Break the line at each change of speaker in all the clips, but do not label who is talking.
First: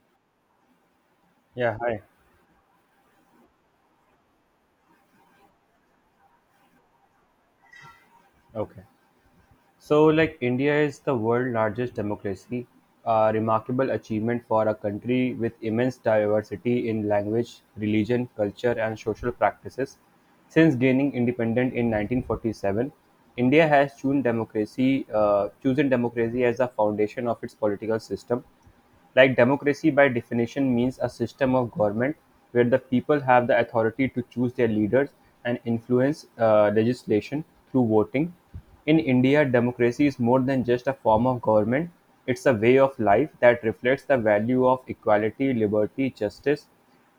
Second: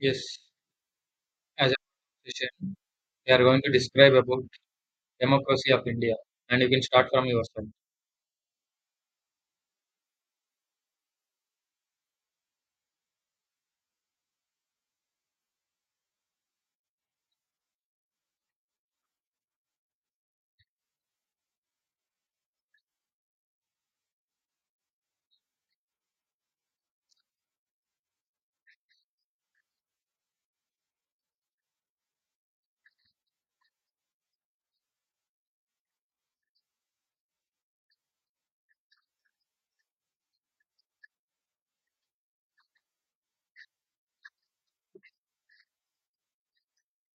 Yes, as a
Yeah, hi.
conversation, we are going to describe about democracy of India, and you can start from yourself.
Okay. So, like, India is the world's largest democracy, a remarkable achievement for a country with immense diversity in language, religion, culture, and social practices. Since gaining independence in 1947, India has chosen democracy as the foundation of its political system. Like democracy by definition means a system of government where the people have the authority to choose their leaders and influence legislation through voting. In India, democracy is more than just a form of government, it's a way of life that reflects the value of equality, liberty, justice,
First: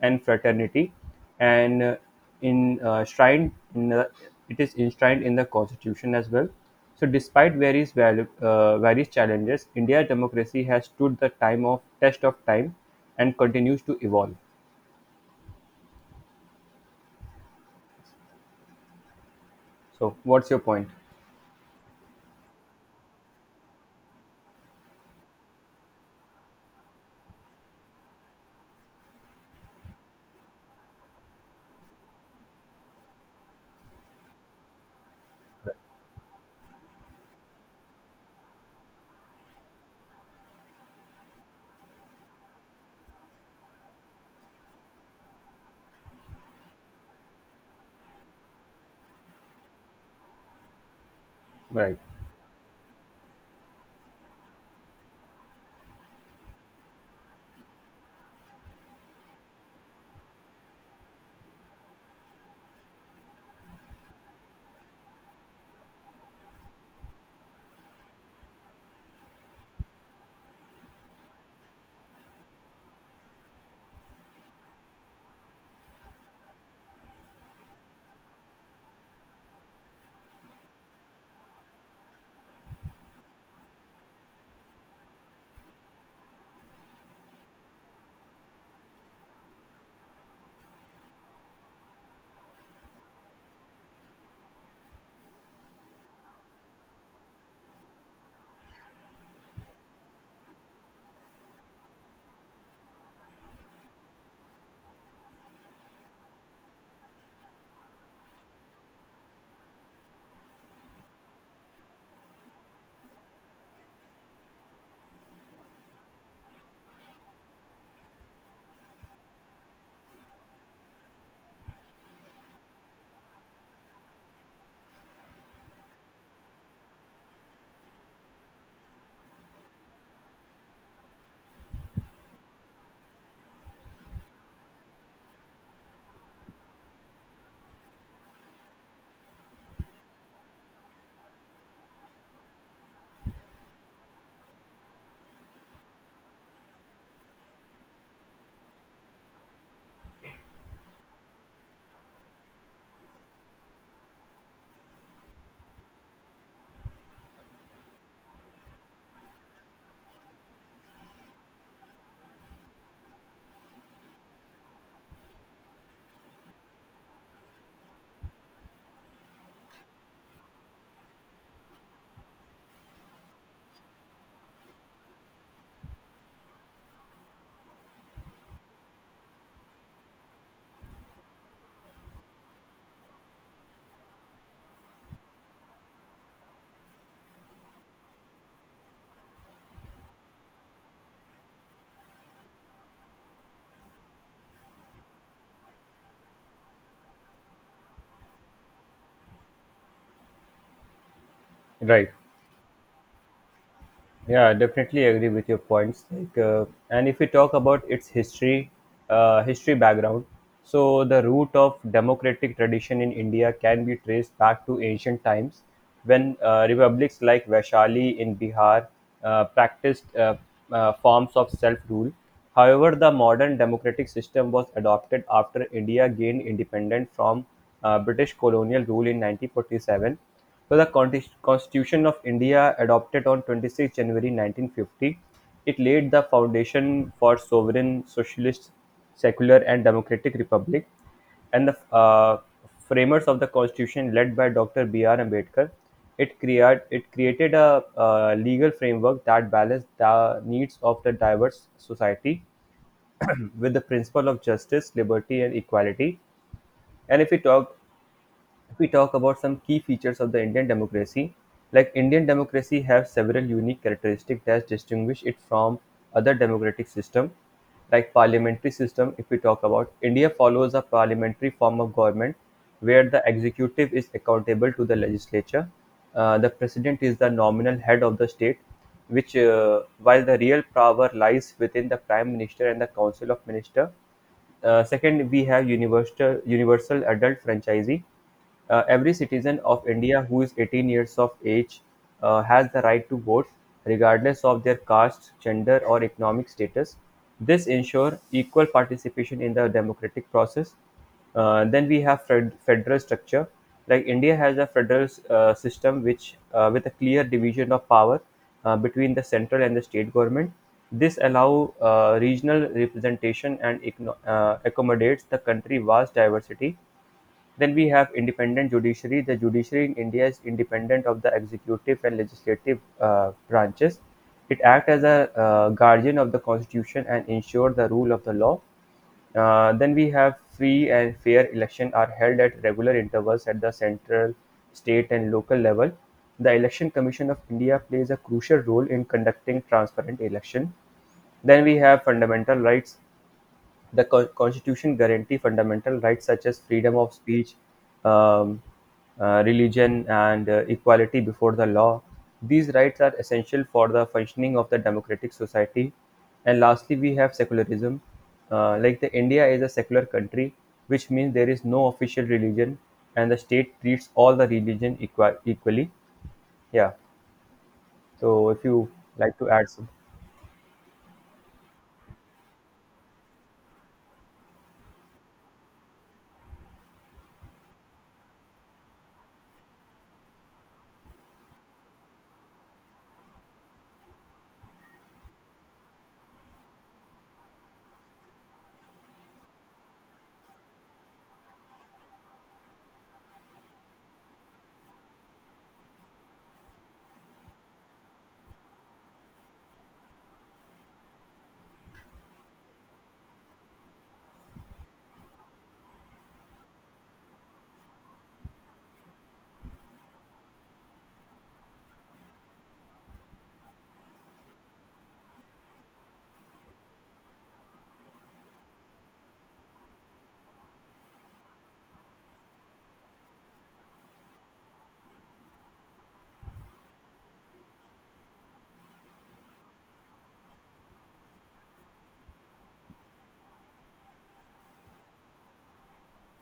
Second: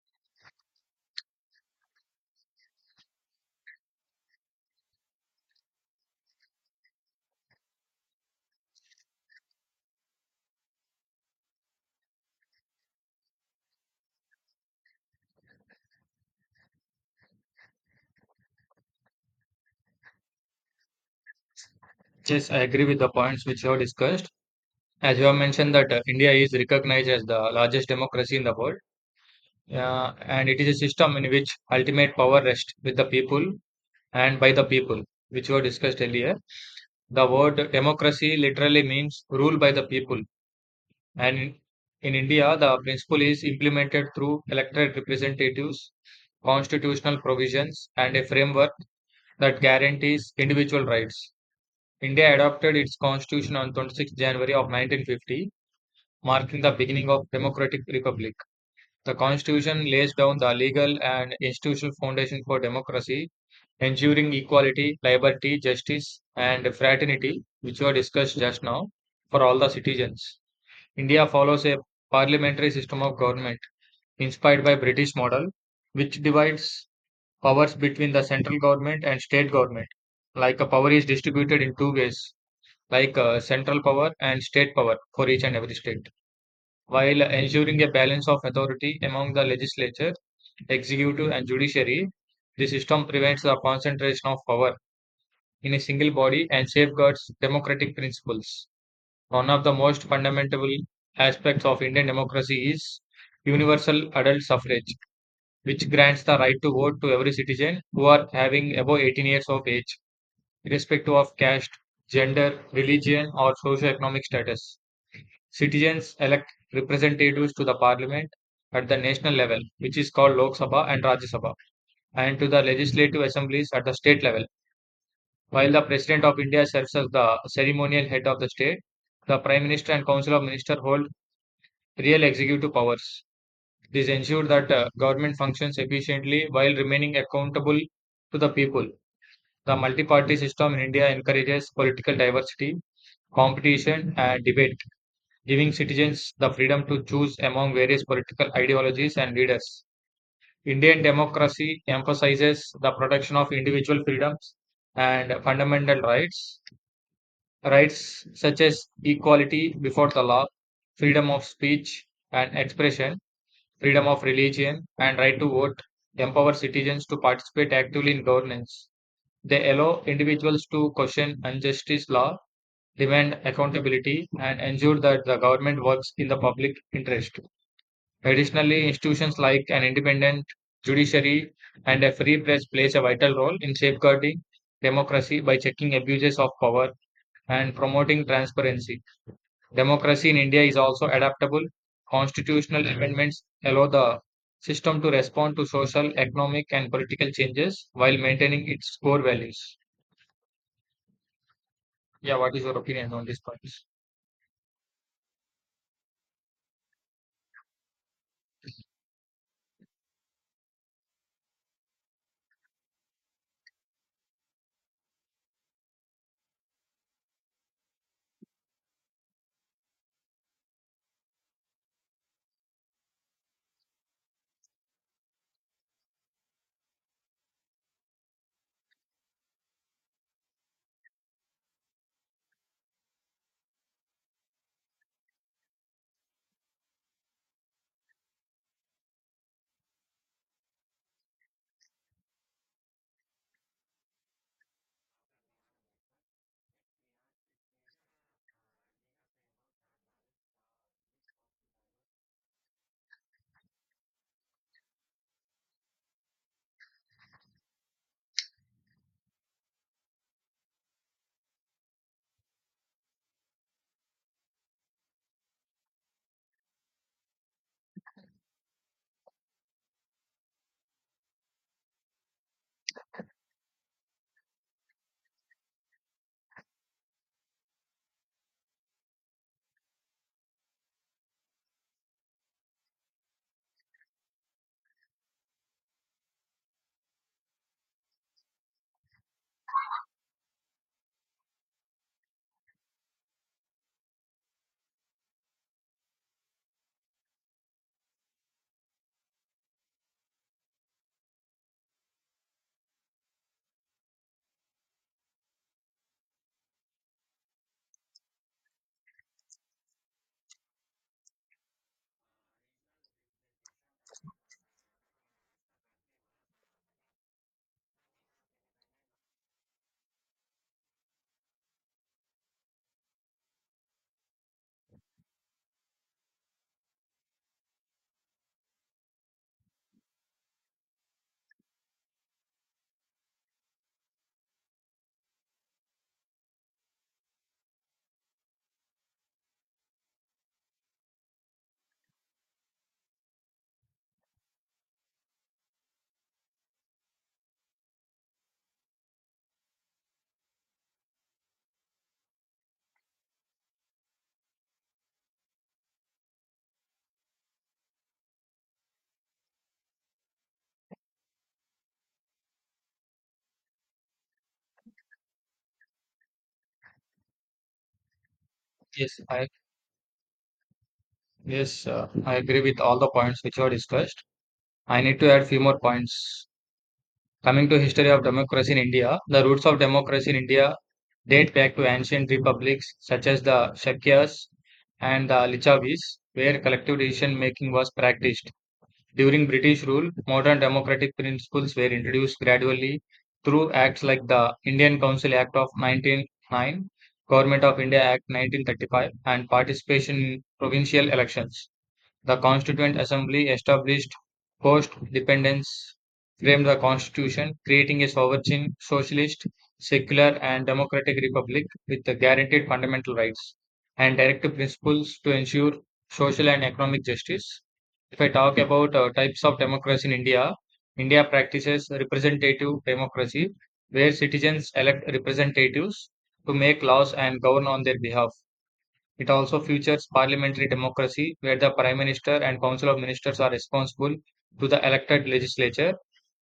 and fraternity, and in enshrined in the, it is enshrined in the constitution as well. So, despite various challenges, India democracy has stood the time of test of time and continues to evolve. So, what's your point?
Yes, I agree with the points which you have discussed. As you have mentioned that India is recognized as the largest democracy in the world, and it is a system in which ultimate power rests with the people and by the people, which were discussed earlier. The word democracy literally means rule by the people, and in India, the principle is implemented through elected representatives constitutional provisions, and a framework that guarantees individual rights.
Right,
India adopted its constitution on 26 January of 1950, marking the beginning of democratic republic. The constitution lays down the legal and institutional foundation for democracy, ensuring equality, liberty, justice, and fraternity, which were discussed just now, for all the citizens. India follows a parliamentary system of government inspired by British model, which divides powers between the central government and state government. Like a power is distributed in two ways, like central power and state power for each and every state, while ensuring a balance of authority among the legislature, executive, and judiciary. The system prevents the concentration of power in a single body and safeguards democratic principles. One of the most fundamental aspects of Indian democracy is universal adult suffrage which grants the right to vote to every citizen who are having above 18 years of age, irrespective of caste, gender, religion, or socio-economic status. Citizens elect representatives to the parliament at the national level, which is called Lok Sabha and Rajya Sabha, and to the legislative assemblies at the state level. While the President of India serves as the ceremonial head of the state, the Prime Minister and Council of Ministers hold real executive powers. This ensures that government functions efficiently while remaining accountable to the people. The multi-party system in India encourages political diversity, competition, and debate, giving citizens the freedom to choose among various political ideologies and leaders. Indian democracy emphasizes the protection of individual freedoms and fundamental rights, rights such as equality before the law, freedom of speech and expression, freedom of religion, and right to vote empower citizens to participate actively in governance. They allow individuals to question injustice law, demand accountability, and ensure that the government works in the public interest. Additionally, institutions like an independent judiciary and a free press plays a vital role in safeguarding democracy by checking abuses of power and promoting transparency. Democracy in India is also adaptable. Constitutional amendments allow the system to respond to social, economic, and political changes while maintaining its core values.
right.
Yeah, what is your opinion on these points?
Yeah, I definitely agree with your points. Like, and if we talk about its history background, so the root of democratic tradition in India can be traced back to ancient times, when republics like Vaishali in Bihar practiced forms of self-rule. However, the modern democratic system was adopted after India gained independence from British colonial rule in 1947. So the Constitution of India, adopted on 26 January 1950, it laid the foundation for sovereign, socialist, secular, and democratic republic. And the framers of the Constitution, led by Dr. B.R. Ambedkar, it created a, legal framework that balanced the needs of the diverse society with the principle of justice, liberty, and equality. And if we talk about some key features of the Indian democracy, like Indian democracy have several unique characteristics that distinguish it from other democratic system, like parliamentary system. If we talk about India follows a parliamentary form of government where the executive is accountable to the legislature. The president is the nominal head of the state, which while the real power lies within the prime minister and the council of minister. Second, we have universal adult franchisee. Every citizen of India who is 18 years of age has the right to vote, regardless of their caste, gender, or economic status. This ensures equal participation in the democratic process. Then we have federal structure. Like India has a federal system which with a clear division of power between the central and the state government. This allow regional representation and accommodates the country vast diversity. Then we have independent judiciary. The judiciary in India is independent of the executive and legislative branches. It acts as a guardian of the constitution and ensures the rule of the law. Then we have free and fair elections are held at regular intervals at the central, state, and local level. The Election Commission of India plays a crucial role in conducting transparent election. Then we have fundamental rights. The Constitution guarantees fundamental rights such as freedom of speech, um, religion, and equality before the law. These rights are essential for the functioning of the democratic society. And lastly, we have secularism. Like the India is a secular country, which means there is no official religion, and the state treats all the religion equally. Yeah. So, if you
Yes,
like
I
to add some,
yes, I agree with all the points which were discussed. I need to add few more points. Coming to history of democracy in India, the roots of democracy in India date back to ancient republics such as the Shakyas and the Lichavis, where collective decision making was practiced. During British rule, modern democratic principles were introduced gradually through acts like the Indian Council Act of 1909, Government of India Act 1935, and participation in provincial elections. The Constituent Assembly established post-dependence framed the constitution, creating a sovereign, socialist, secular and democratic republic with the guaranteed fundamental rights and directive principles to ensure social and economic justice. If I talk about types of democracy in India, India practices representative democracy, where citizens elect representatives to make laws and govern on their behalf. It also features parliamentary democracy, where the Prime Minister and Council of Ministers are responsible to the elected legislature.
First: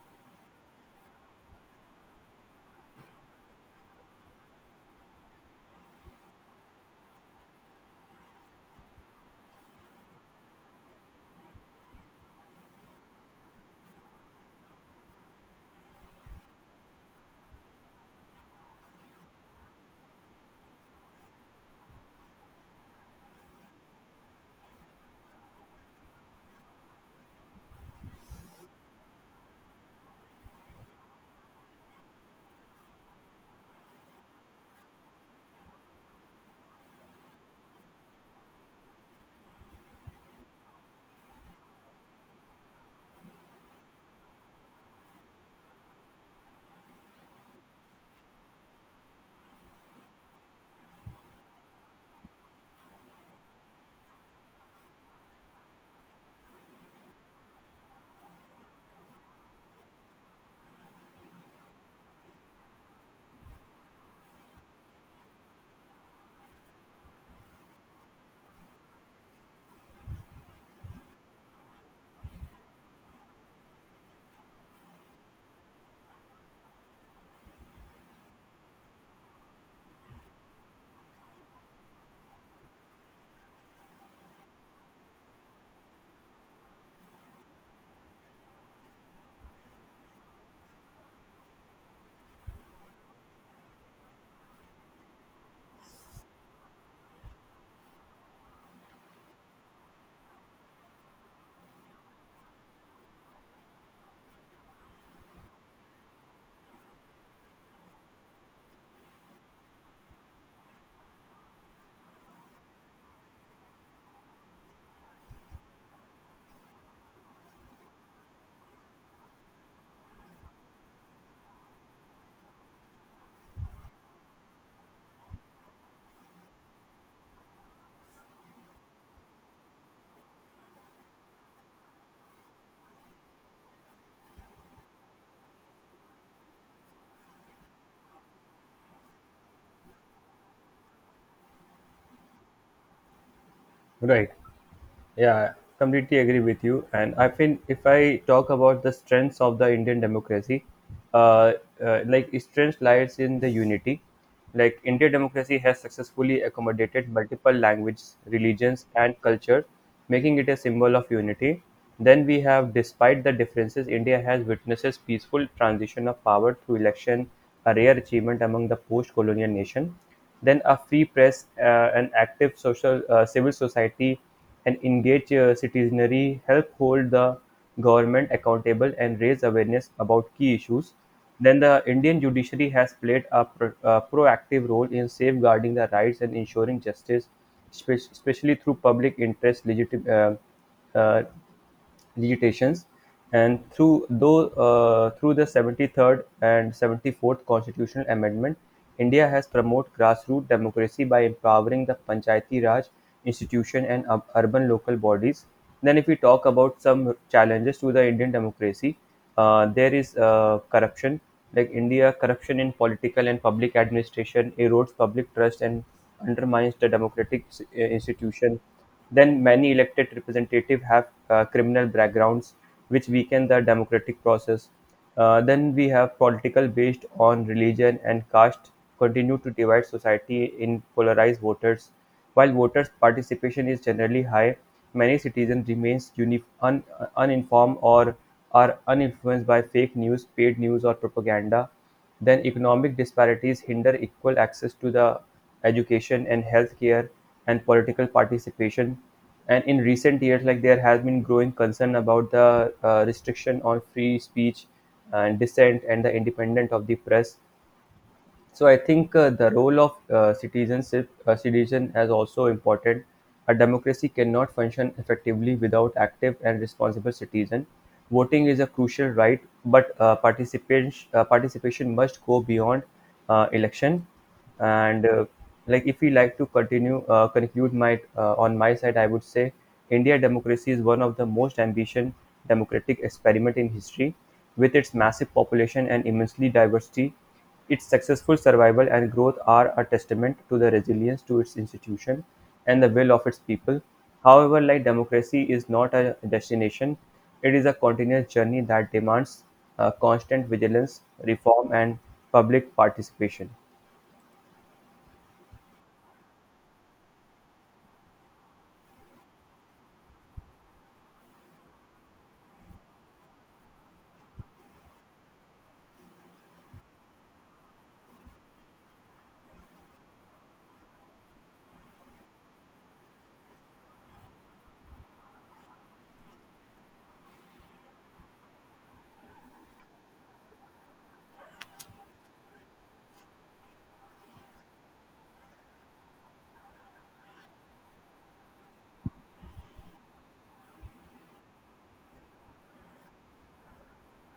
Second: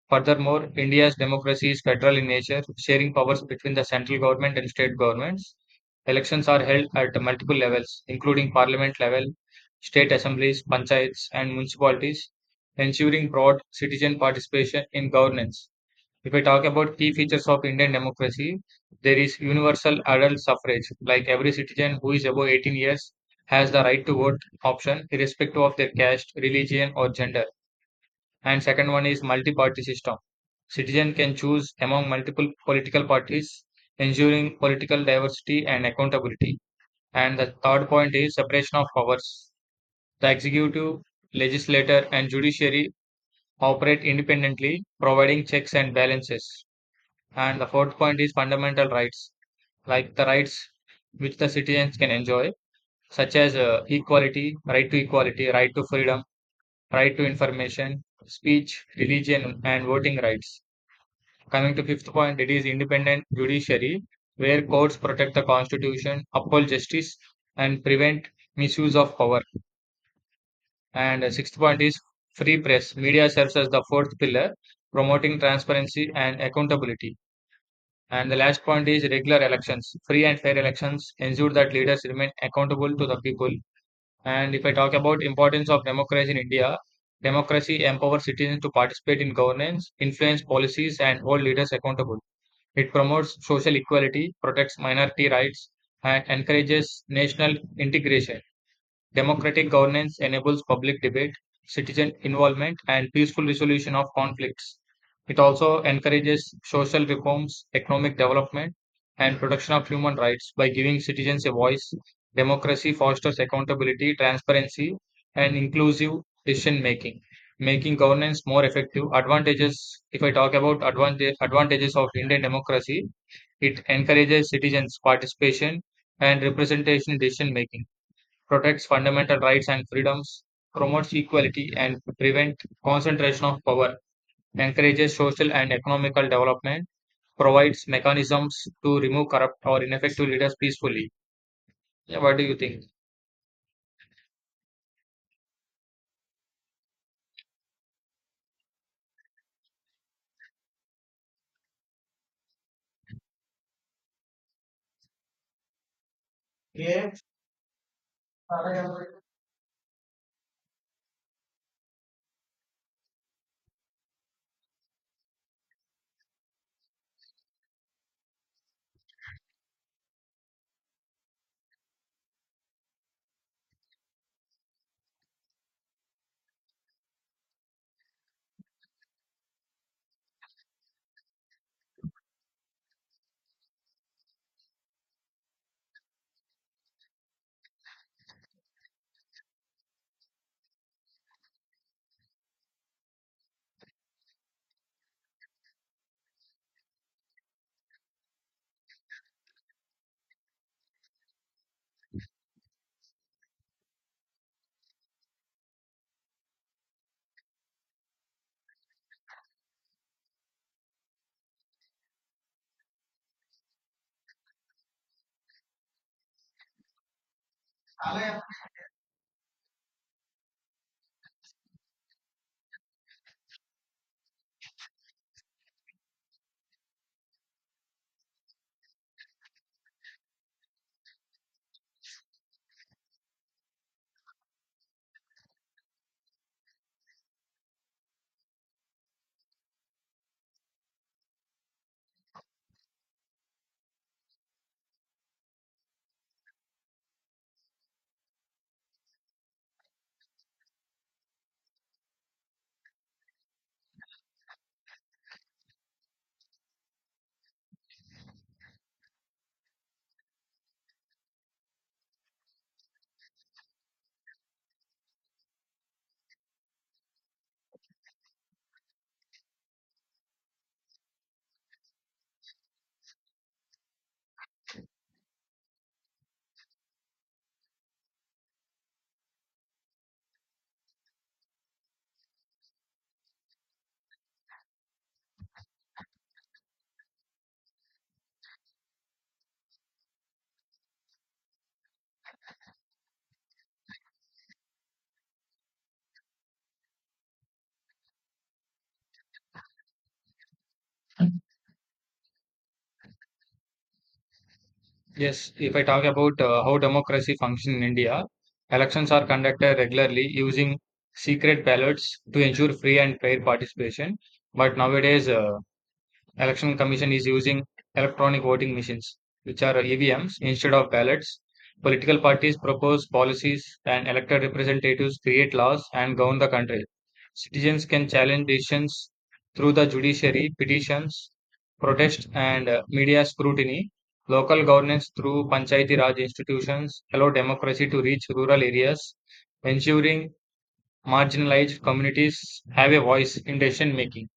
Furthermore, India's democracy is federal in nature, sharing powers between the central government and state governments. Elections are held at multiple levels, including parliament level, state assemblies, panchayats, and municipalities, ensuring broad citizen participation in governance. If I talk about key features of Indian democracy, there is universal adult suffrage, like every citizen who is above 18 years has the right to vote option, irrespective of their caste, religion, or gender. And second one is multi-party system. Citizen can choose among multiple political parties, ensuring political diversity and accountability. And the third point is separation of powers. The executive, legislature, and judiciary operate independently, providing checks and balances. And the fourth point is fundamental rights, like the rights which the citizens can enjoy, such as equality, right to freedom, right to information, speech, religion, and voting rights. Coming to fifth point, it is independent judiciary, where courts protect the constitution, uphold justice, and prevent misuse of power. And sixth point is free press. Media serves as the fourth pillar, promoting transparency and accountability. And the last point is regular elections. Free and fair elections ensure that leaders remain accountable to the people. And if I talk about importance of democracy in India, democracy empowers citizens to participate in governance, influence policies, and hold leaders accountable. It promotes social equality, protects minority rights, and encourages national integration. Democratic governance enables public debate, citizen involvement, and peaceful resolution of conflicts. It also encourages social reforms, economic development, and protection of human rights by giving citizens a voice. Democracy fosters accountability, transparency, and inclusive decision making, making governance more effective. Advantages if I talk about advantages of Indian democracy, it encourages citizens' participation and representation in decision making protects fundamental rights and freedoms, promotes equality and prevents concentration of power, encourages social and economical development, provides mechanisms to remove corrupt or ineffective leaders peacefully. Yeah, what do you think?
right? Yeah, I completely agree with you. And I think if I talk about the strengths of the Indian democracy, uh, like its strength lies in the unity. Like Indian democracy has successfully accommodated multiple languages, religions, and culture, making it a symbol of unity. Then we have, despite the differences, India has witnesses peaceful transition of power through election, a rare achievement among the post-colonial nation. Then a free press, an active social civil society, and engaged citizenry help hold the government accountable and raise awareness about key issues. Then the Indian judiciary has played a proactive role in safeguarding the rights and ensuring justice, especially through public interest uh, uh, agitations, and through the 73rd and 74th constitutional amendment, India has promoted grassroots democracy by empowering the Panchayati Raj institution and urban local bodies. Then, if we talk about some challenges to the Indian democracy, there is corruption. Like India, corruption in political and public administration erodes public trust and undermines the democratic institution. Then many elected representatives have criminal backgrounds, which weaken the democratic process. Then we have political based on religion and caste continue to divide society in polarized voters. While voters' participation is generally high, many citizens remains uninformed or are uninfluenced by fake news, paid news, or propaganda. Then economic disparities hinder equal access to the education and healthcare and political participation. And in recent years, like there has been growing concern about the restriction on free speech and dissent and the independence of the press. So I think the role of citizen has also important. A democracy cannot function effectively without active and responsible citizen. Voting is a crucial right, but participation must go beyond election. And like if we like to continue conclude my on my side, I would say India democracy is one of the most ambitious democratic experiment in history, with its massive population and immensely diversity, its successful survival and growth are a testament to the resilience to its institution and the will of its people. However, like democracy is not a destination, it is a continuous journey that demands constant vigilance, reform, and public participation.
Yes, if I talk about how democracy functions in India, elections are conducted regularly using secret ballots to ensure free and fair participation. But nowadays, election commission is using electronic voting machines which are evms instead of ballots political parties propose policies and elected representatives create laws and govern the country citizens can challenge decisions through the judiciary petitions protest and media scrutiny local governance through panchayati raj institutions allow democracy to reach rural areas ensuring marginalized communities have a voice in decision making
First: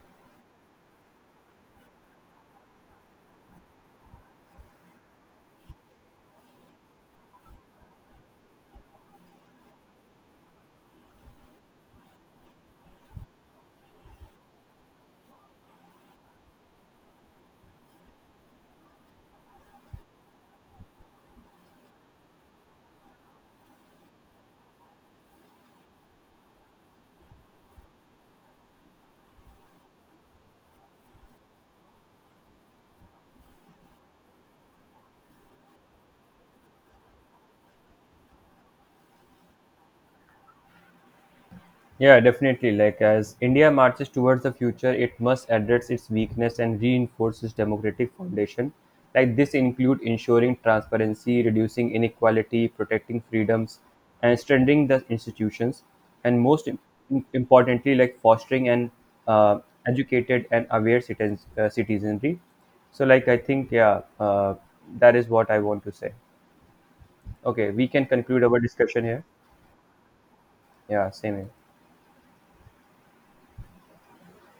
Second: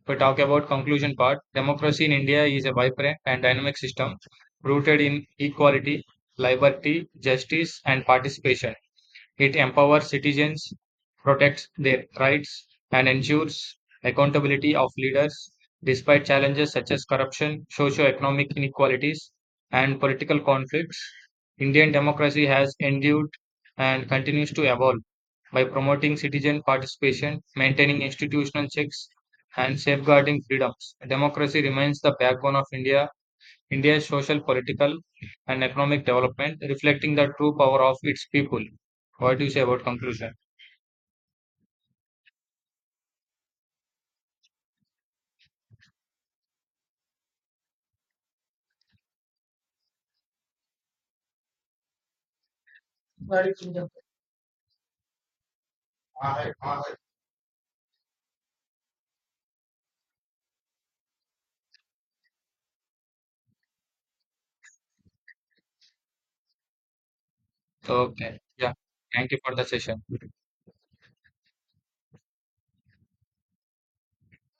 if we talk about conclusion part, democracy in India is a vibrant and dynamic system rooted in equality, liberty, justice, and participation. It empowers citizens, protects their rights, and ensures accountability of leaders despite challenges such as corruption, socio-economic inequalities, and political conflicts. Indian democracy has endured and continues to evolve by promoting citizen participation, maintaining institutional checks, and safeguarding freedoms. Democracy remains the backbone of India's social, political, and economic development, reflecting the true power of its people. What do you say about conclusion?
Yeah, definitely. Like as India marches towards the future, it must address its weakness and reinforce its democratic foundation. Like this include ensuring transparency, reducing inequality, protecting freedoms, and strengthening the institutions. And most importantly, like fostering an uh, educated and aware citizenry. So, like I think, yeah, that is what I want to say. Okay, we can
Okay,
conclude our
yeah.
discussion here.
Thank you for the session.
Yeah, same here.